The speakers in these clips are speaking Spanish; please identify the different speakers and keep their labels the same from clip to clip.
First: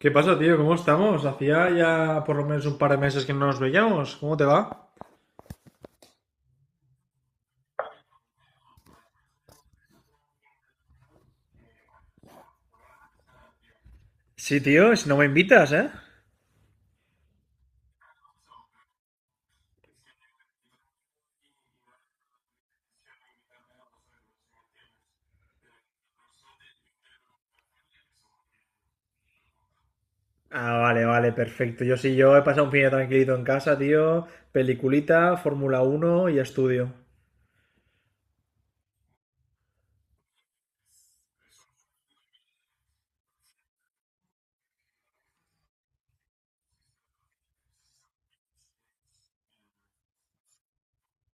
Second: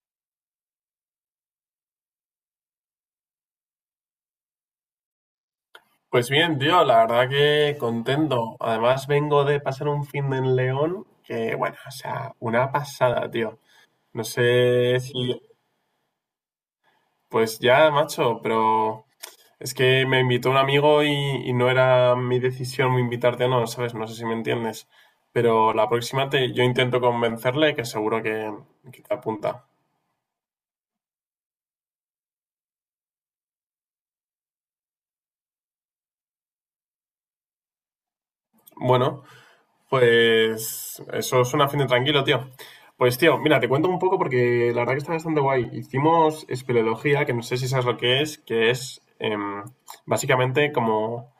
Speaker 1: ¿Qué pasa, tío? ¿Cómo estamos? Hacía ya por lo menos un par de meses que no nos veíamos. ¿Cómo te va?
Speaker 2: Pues bien, tío, la verdad que contento. Además, vengo de pasar un fin de en León que, bueno, o sea, una pasada, tío. No
Speaker 1: Sí, tío,
Speaker 2: sé
Speaker 1: si no me
Speaker 2: si.
Speaker 1: invitas, ¿eh?
Speaker 2: Pues ya, macho, pero es que me invitó un amigo y no era mi decisión invitarte o no, ¿sabes? No sé si me entiendes. Pero la próxima te, yo intento convencerle que seguro que te apunta.
Speaker 1: Ah, vale, vale, perfecto. Yo sí, yo he pasado un fin de tranquilito en casa, tío. Peliculita, Fórmula Uno y estudio.
Speaker 2: Bueno, pues eso suena fin de tranquilo, tío. Pues tío, mira, te cuento un poco porque la verdad que está bastante guay. Hicimos espeleología, que no sé si sabes lo que es básicamente como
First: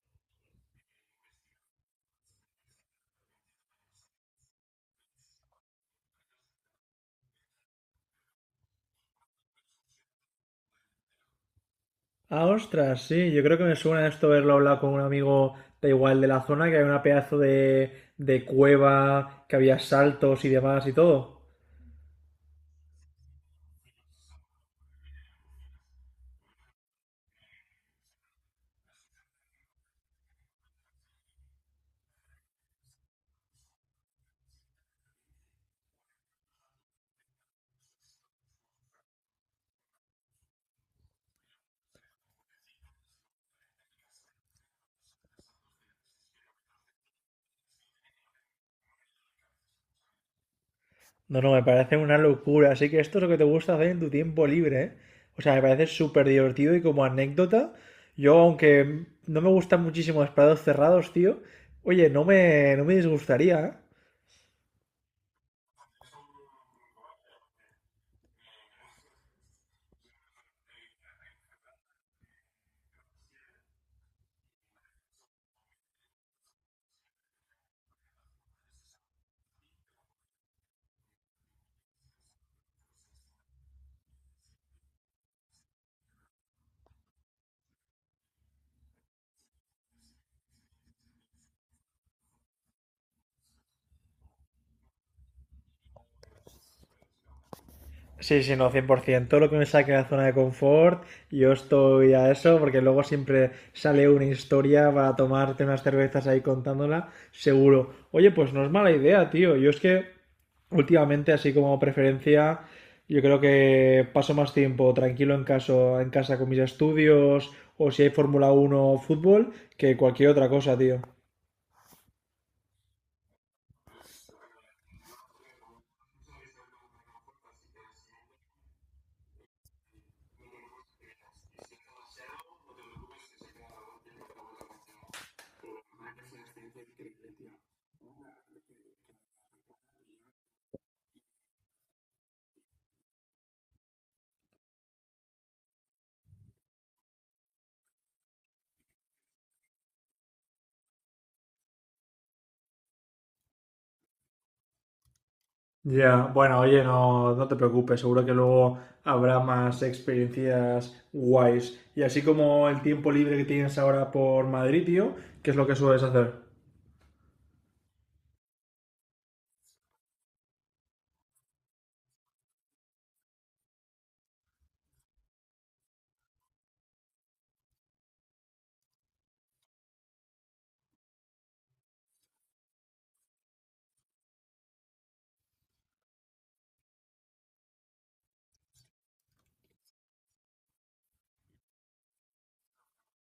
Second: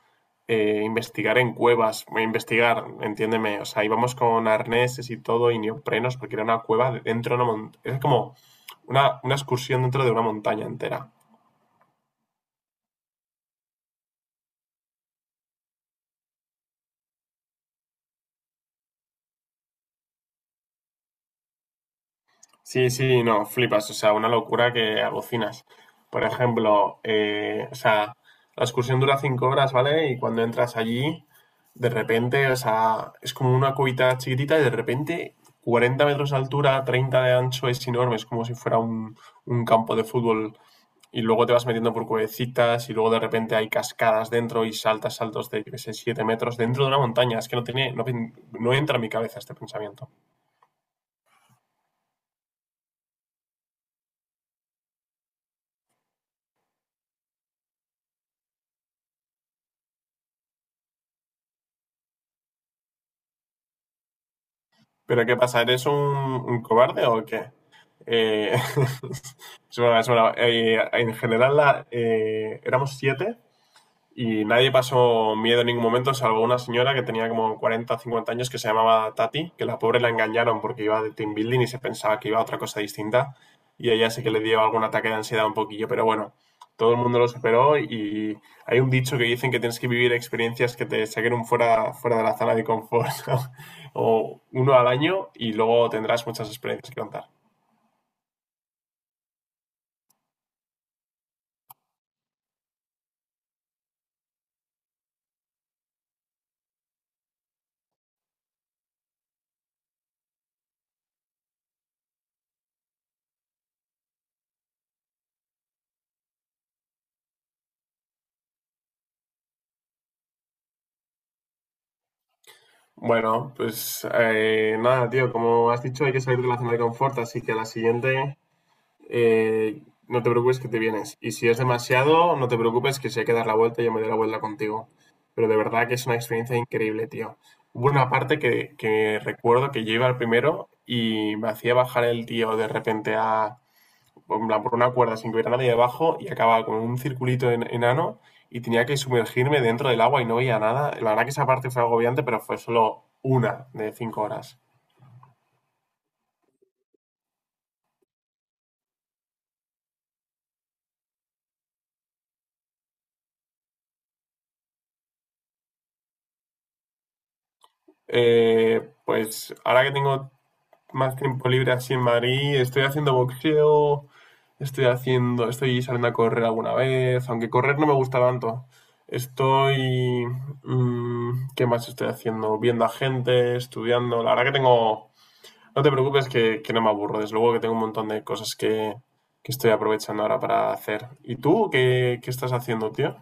Speaker 2: investigar en cuevas, investigar, entiéndeme. O sea, íbamos con arneses y todo y neoprenos porque era una cueva dentro de una montaña. Es como una excursión dentro de una montaña entera.
Speaker 1: Ah, ostras, sí, yo creo que me suena esto haberlo hablado con un amigo da igual de la zona, que hay una pedazo de cueva, que había saltos y demás y todo.
Speaker 2: Sí, sí, no, flipas, o sea, una locura que alucinas. Por ejemplo, o sea, la excursión dura 5 horas, ¿vale? Y cuando entras allí, de repente, o sea, es como una cubita chiquitita y de repente 40 metros de altura, 30 de ancho, es enorme, es como si fuera un campo de fútbol. Y luego te vas metiendo por cuevecitas y luego de repente hay cascadas dentro y saltas saltos de, yo qué sé, 7 metros dentro de una montaña. Es que no tiene, no, no entra en mi cabeza este pensamiento.
Speaker 1: No, no, me parece una locura. Así que esto es lo que te gusta hacer en tu tiempo libre, ¿eh? O sea, me parece súper divertido y como anécdota, yo aunque no me gustan muchísimo los prados cerrados, tío, oye, no me disgustaría, ¿eh?
Speaker 2: ¿Pero qué pasa? ¿Eres un cobarde o qué? Eh, es broma, es broma. En general éramos siete y nadie pasó miedo en ningún momento, salvo una señora que tenía como 40 o 50 años que se llamaba Tati, que la pobre la engañaron porque iba de team building y se pensaba que iba a otra cosa distinta. Y ella sí que le dio algún ataque de ansiedad un poquillo, pero bueno, todo el mundo lo superó y hay un dicho que dicen que tienes que vivir experiencias que te saquen fuera de la zona de confort, ¿no? o uno al año y luego tendrás muchas experiencias que contar.
Speaker 1: Sí, sí, no, 100%. Todo lo que me saque de la zona de confort, yo estoy a eso, porque luego siempre sale una historia para tomarte unas cervezas ahí contándola, seguro. Oye, pues no es mala idea, tío. Yo es que últimamente, así como preferencia, yo creo que paso más tiempo tranquilo en, caso, en casa con mis estudios o si hay Fórmula uno, o fútbol que cualquier otra cosa, tío.
Speaker 2: Bueno, pues nada, tío, como has dicho, hay que salir de la zona de confort, así que la siguiente eh, no te preocupes que te vienes. Y si es demasiado, no te preocupes que si hay que dar la vuelta, yo me doy la vuelta contigo. Pero de verdad que es una experiencia increíble, tío. Hubo una parte que recuerdo que yo iba al primero y me hacía bajar el tío de repente a, en plan, por una cuerda sin que hubiera nadie debajo y acababa con un circulito enano y tenía que sumergirme dentro del agua y no veía nada. La verdad que esa parte fue agobiante, pero fue solo una de 5 horas.
Speaker 1: Ya, bueno, oye, no, no te preocupes, seguro que luego habrá más experiencias guays. Y así como el tiempo libre que tienes ahora por Madrid, tío, ¿qué es lo que sueles hacer?
Speaker 2: Pues ahora que tengo más tiempo libre así en Madrid. Estoy haciendo boxeo, estoy saliendo a correr alguna vez, aunque correr no me gusta tanto. Estoy, ¿qué más estoy haciendo? Viendo a gente, estudiando. La verdad que tengo, no te preocupes que no me aburro. Desde luego que tengo un montón de cosas que estoy aprovechando ahora para hacer. ¿Y tú qué estás haciendo, tío?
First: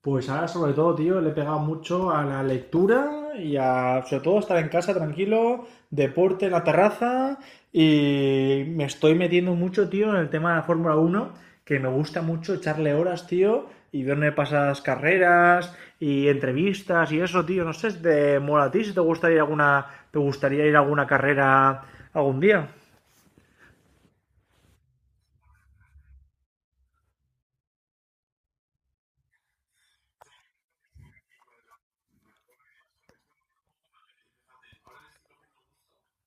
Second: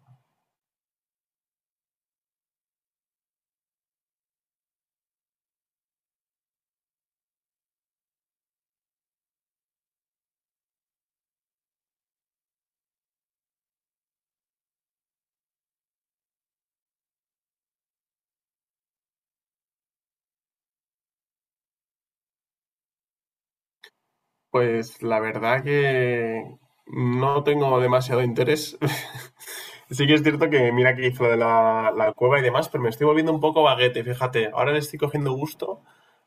Speaker 1: Pues ahora sobre todo, tío, le he pegado mucho a la lectura y a sobre todo estar en casa tranquilo, deporte en la terraza y me estoy metiendo mucho, tío, en el tema de la Fórmula Uno que me gusta mucho echarle horas, tío, y verme pasadas carreras y entrevistas y eso, tío, no sé, de mola a ti si te gustaría ir alguna te gustaría ir a alguna carrera algún día.
Speaker 2: Pues la verdad que no tengo demasiado interés. Sí que es cierto que mira que hizo lo de la cueva y demás, pero me estoy volviendo un poco vaguete. Fíjate. Ahora le estoy cogiendo gusto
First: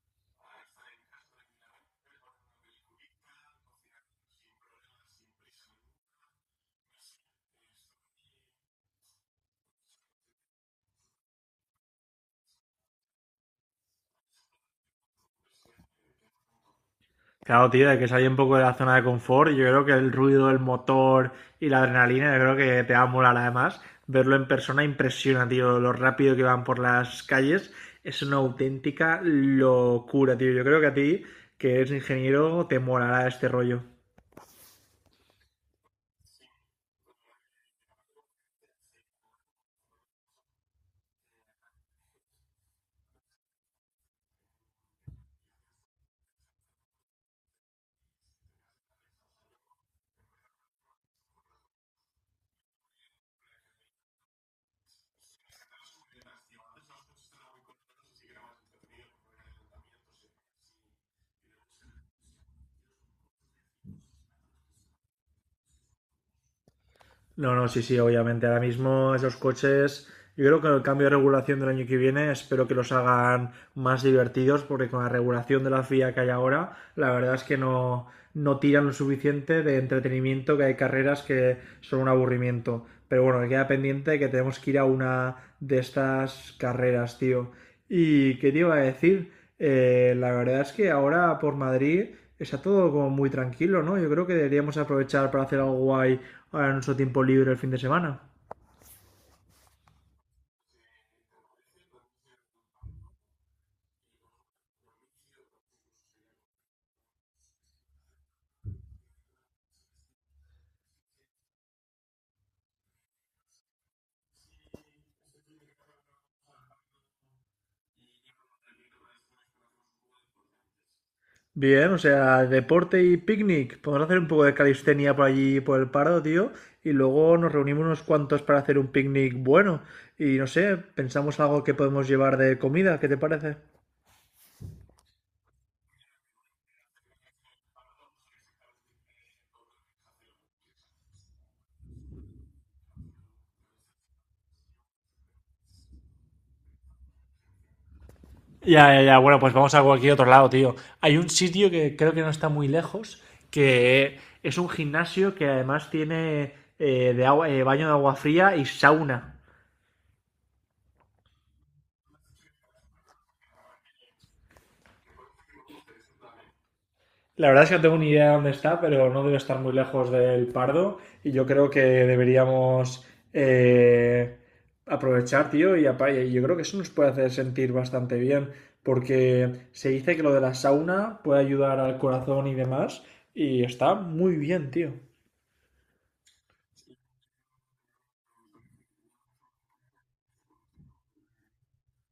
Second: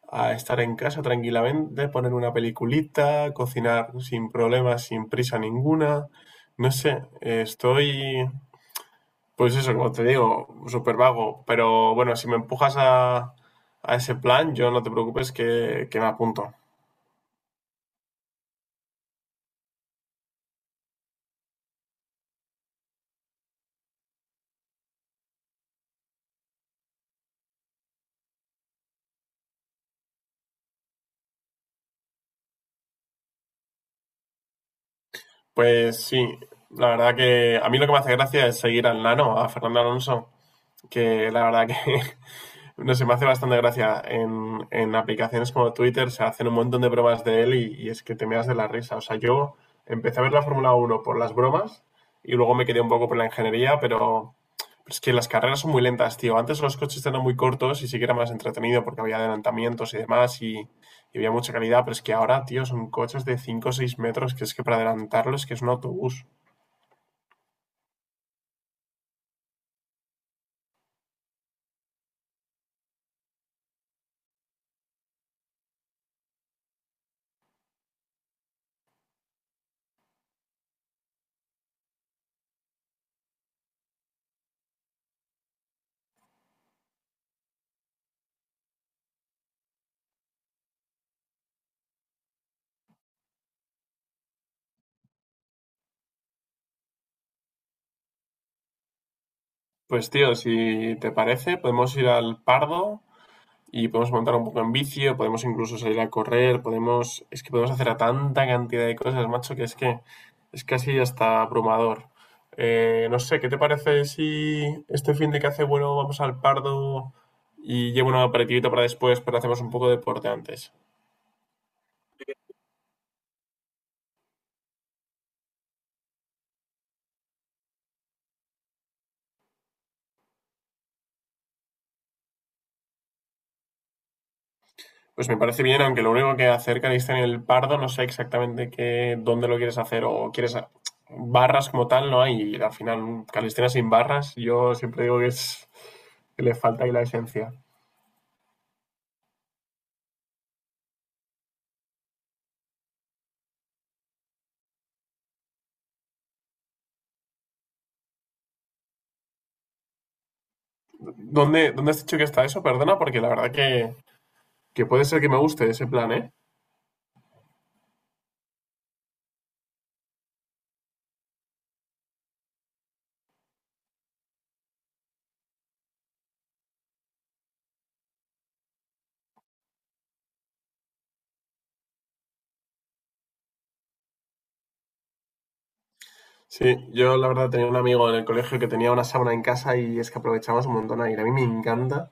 Speaker 2: a estar en casa tranquilamente, poner una peliculita, cocinar sin problemas, sin prisa ninguna. No sé, pues eso, como te digo, súper vago. Pero bueno, si me empujas a ese plan, yo no te preocupes que me apunto.
Speaker 1: Claro, tío, de que salí un poco de la zona de confort. Yo creo que el ruido, el motor y la adrenalina, yo creo que te va a molar además. Verlo en persona impresiona, tío, lo rápido que van por las calles. Es una auténtica locura, tío. Yo creo que a ti, que eres ingeniero, te molará este rollo.
Speaker 2: Pues sí, la verdad que a mí lo que me hace gracia es seguir al nano, a Fernando Alonso que la verdad que no sé, me hace bastante gracia. En aplicaciones como Twitter se hacen un montón de bromas de él y es que te meas de la risa. O sea, yo empecé a ver la Fórmula Uno por las bromas y luego me quedé un poco por la ingeniería, pero es que las carreras son muy lentas, tío. Antes los coches eran muy cortos y sí que era más entretenido porque había adelantamientos y demás y había mucha calidad, pero es que ahora, tío, son coches de 5 o 6 metros que es que para adelantarlos que es un autobús.
Speaker 1: No, no, sí, sí, obviamente. Ahora mismo esos coches, yo creo que el cambio de regulación del año que viene, espero que los hagan más divertidos, porque con la regulación de la FIA que hay ahora, la verdad es que no, no tiran lo suficiente de entretenimiento, que hay carreras que son un aburrimiento. Pero bueno, me queda pendiente que tenemos que ir a una de estas carreras, tío. ¿Y qué te iba a decir? La verdad es que ahora por Madrid está todo como muy tranquilo, ¿no? Yo creo que deberíamos aprovechar para hacer algo guay ahora en nuestro tiempo libre el fin de semana.
Speaker 2: Pues, tío, si te parece, podemos ir al Pardo y podemos montar un poco en vicio, podemos incluso salir a correr, es que podemos hacer a tanta cantidad de cosas, macho, que es casi hasta abrumador. No sé, ¿qué te parece si este fin de que hace bueno vamos al Pardo y llevo una aperitivita para después, pero hacemos un poco de deporte antes?
Speaker 1: Bien, o sea, deporte y picnic. Podemos hacer un poco de calistenia por allí, por el Pardo, tío. Y luego nos reunimos unos cuantos para hacer un picnic bueno. Y no sé, pensamos algo que podemos llevar de comida. ¿Qué te parece?
Speaker 2: Pues me parece bien, aunque lo único que acerca de en el Pardo no sé exactamente qué, dónde lo quieres hacer o quieres barras como tal no hay y al final un calistenia sin barras yo siempre digo que es que le falta ahí la esencia.
Speaker 1: Ya, ya, ya. Bueno, pues vamos a cualquier otro lado, tío. Hay un sitio que creo que no está muy lejos, que es un gimnasio que además tiene de agua- baño de agua fría y sauna.
Speaker 2: ¿Dónde has dicho que está eso? Perdona, porque la verdad que puede ser que me guste ese plan, ¿eh?
Speaker 1: La verdad es que no tengo ni idea de dónde está, pero no debe estar muy lejos del Pardo y yo creo que deberíamos eh, aprovechar, tío, y apa- y yo creo que eso nos puede hacer sentir bastante bien, porque se dice que lo de la sauna puede ayudar al corazón y demás, y está muy bien, tío.
Speaker 2: Sí, yo la verdad tenía un amigo en el colegio que tenía una sauna en casa y es que aprovechábamos un montón a ir. A mí me encanta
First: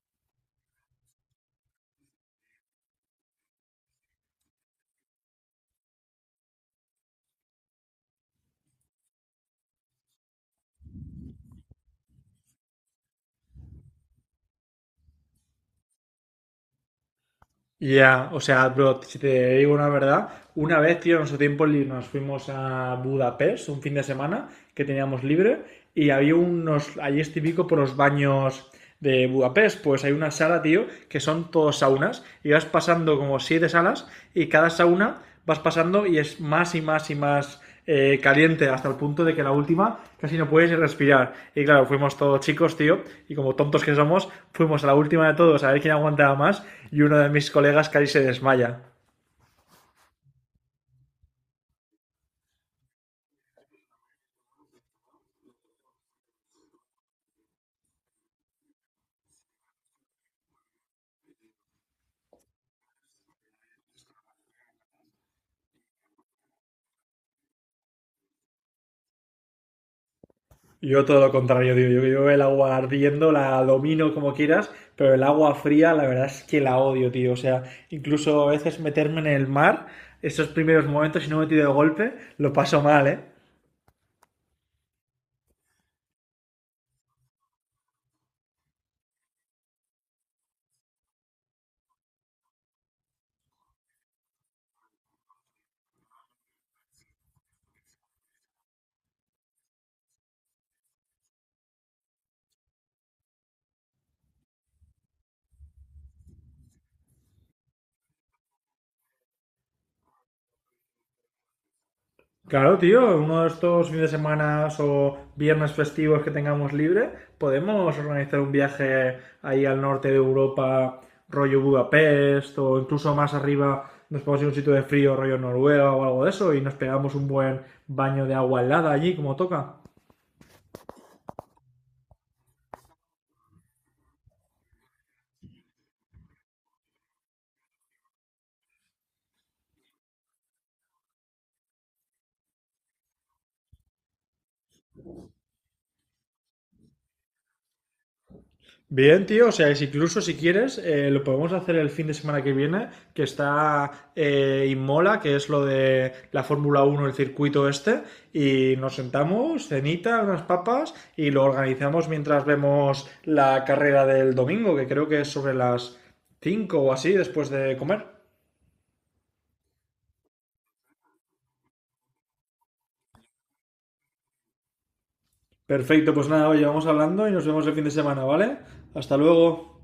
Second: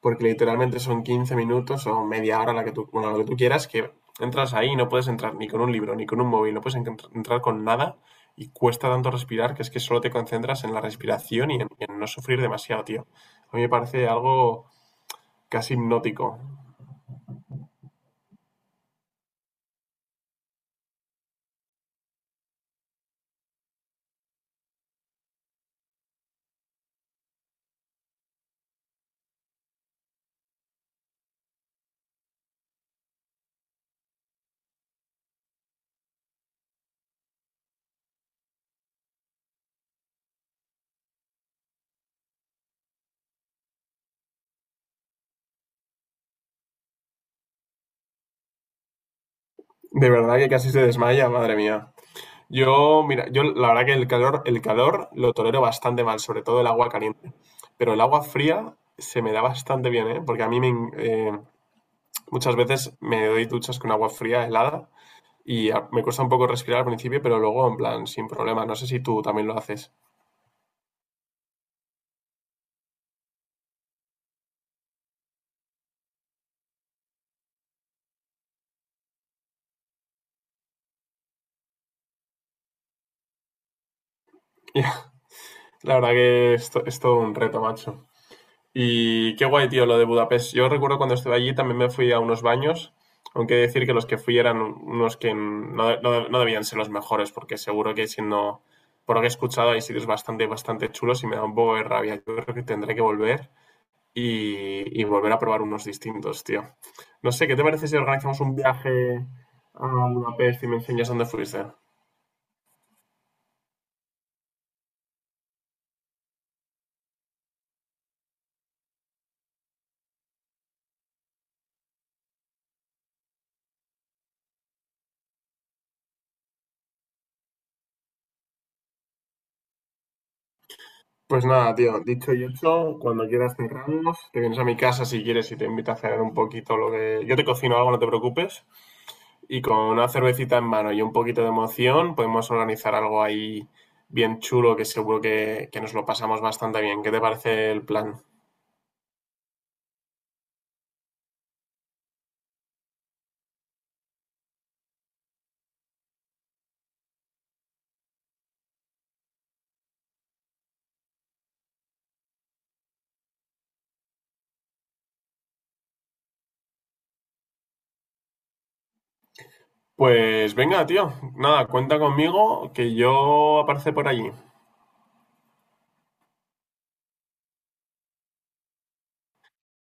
Speaker 2: porque literalmente son 15 minutos o media hora, la que tú, bueno, lo que tú quieras, que entras ahí y no puedes entrar ni con un libro, ni con un móvil, no puedes entrar con nada y cuesta tanto respirar que es que solo te concentras en la respiración y en no sufrir demasiado, tío. A mí me parece algo casi hipnótico.
Speaker 1: Ya, o sea, bro, si te digo una verdad, una vez, tío, en nuestro tiempo libre nos fuimos a Budapest un fin de semana que teníamos libre y había unos, ahí es típico por los baños de Budapest, pues hay una sala, tío, que son todos saunas y vas pasando como siete salas y cada sauna vas pasando y es más y más y más caliente hasta el punto de que la última casi no puedes respirar. Y claro, fuimos todos chicos, tío, y como tontos que somos, fuimos a la última de todos a ver quién aguantaba más y uno de mis colegas casi se desmaya.
Speaker 2: De verdad que casi se desmaya, madre mía. Yo, mira, yo la verdad que el calor lo tolero bastante mal, sobre todo el agua caliente. Pero el agua fría se me da bastante bien, ¿eh? Porque a mí muchas veces me doy duchas con agua fría, helada, y me cuesta un poco respirar al principio, pero luego, en plan, sin problema. No sé si tú también lo haces.
Speaker 1: Yo todo lo contrario, tío. Yo el agua ardiendo la domino como quieras, pero el agua fría la verdad es que la odio, tío. O sea, incluso a veces meterme en el mar, esos primeros momentos, si no me tiro de golpe, lo paso mal, ¿eh?
Speaker 2: La verdad que esto es todo un reto, macho. Y qué guay, tío, lo de Budapest. Yo recuerdo cuando estuve allí también me fui a unos baños, aunque he de decir que los que fui eran unos que no debían ser los mejores, porque seguro que siendo, por lo que he escuchado, hay sitios bastante, bastante chulos y me da un poco de rabia. Yo creo que tendré que volver y volver a probar unos distintos, tío. No sé, ¿qué te parece si organizamos un viaje a Budapest y me enseñas dónde fuiste?
Speaker 1: Claro, tío, uno de estos fines de semana o viernes festivos que tengamos libre, podemos organizar un viaje ahí al norte de Europa, rollo Budapest, o incluso más arriba nos podemos ir a un sitio de frío, rollo Noruega o algo de eso, y nos pegamos un buen baño de agua helada allí, como toca.
Speaker 2: Pues nada, tío, dicho y hecho, cuando quieras cerramos, te vienes a mi casa si quieres y te invito a cenar un poquito lo que. Yo te cocino algo, no te preocupes, y con una cervecita en mano y un poquito de emoción podemos organizar algo ahí bien chulo que seguro que nos lo pasamos bastante bien. ¿Qué te parece el plan?
Speaker 1: Bien, tío, o sea, es incluso si quieres, lo podemos hacer el fin de semana que viene, que está Inmola, que es lo de la Fórmula Uno el circuito este, y nos sentamos, cenita, unas papas, y lo organizamos mientras vemos la carrera del domingo, que creo que es sobre las 5 o así, después de comer.
Speaker 2: Pues venga, tío, nada, cuenta conmigo que yo aparece por allí.
Speaker 1: Perfecto, pues nada, oye, vamos hablando y nos vemos el fin de semana, ¿vale? Hasta luego.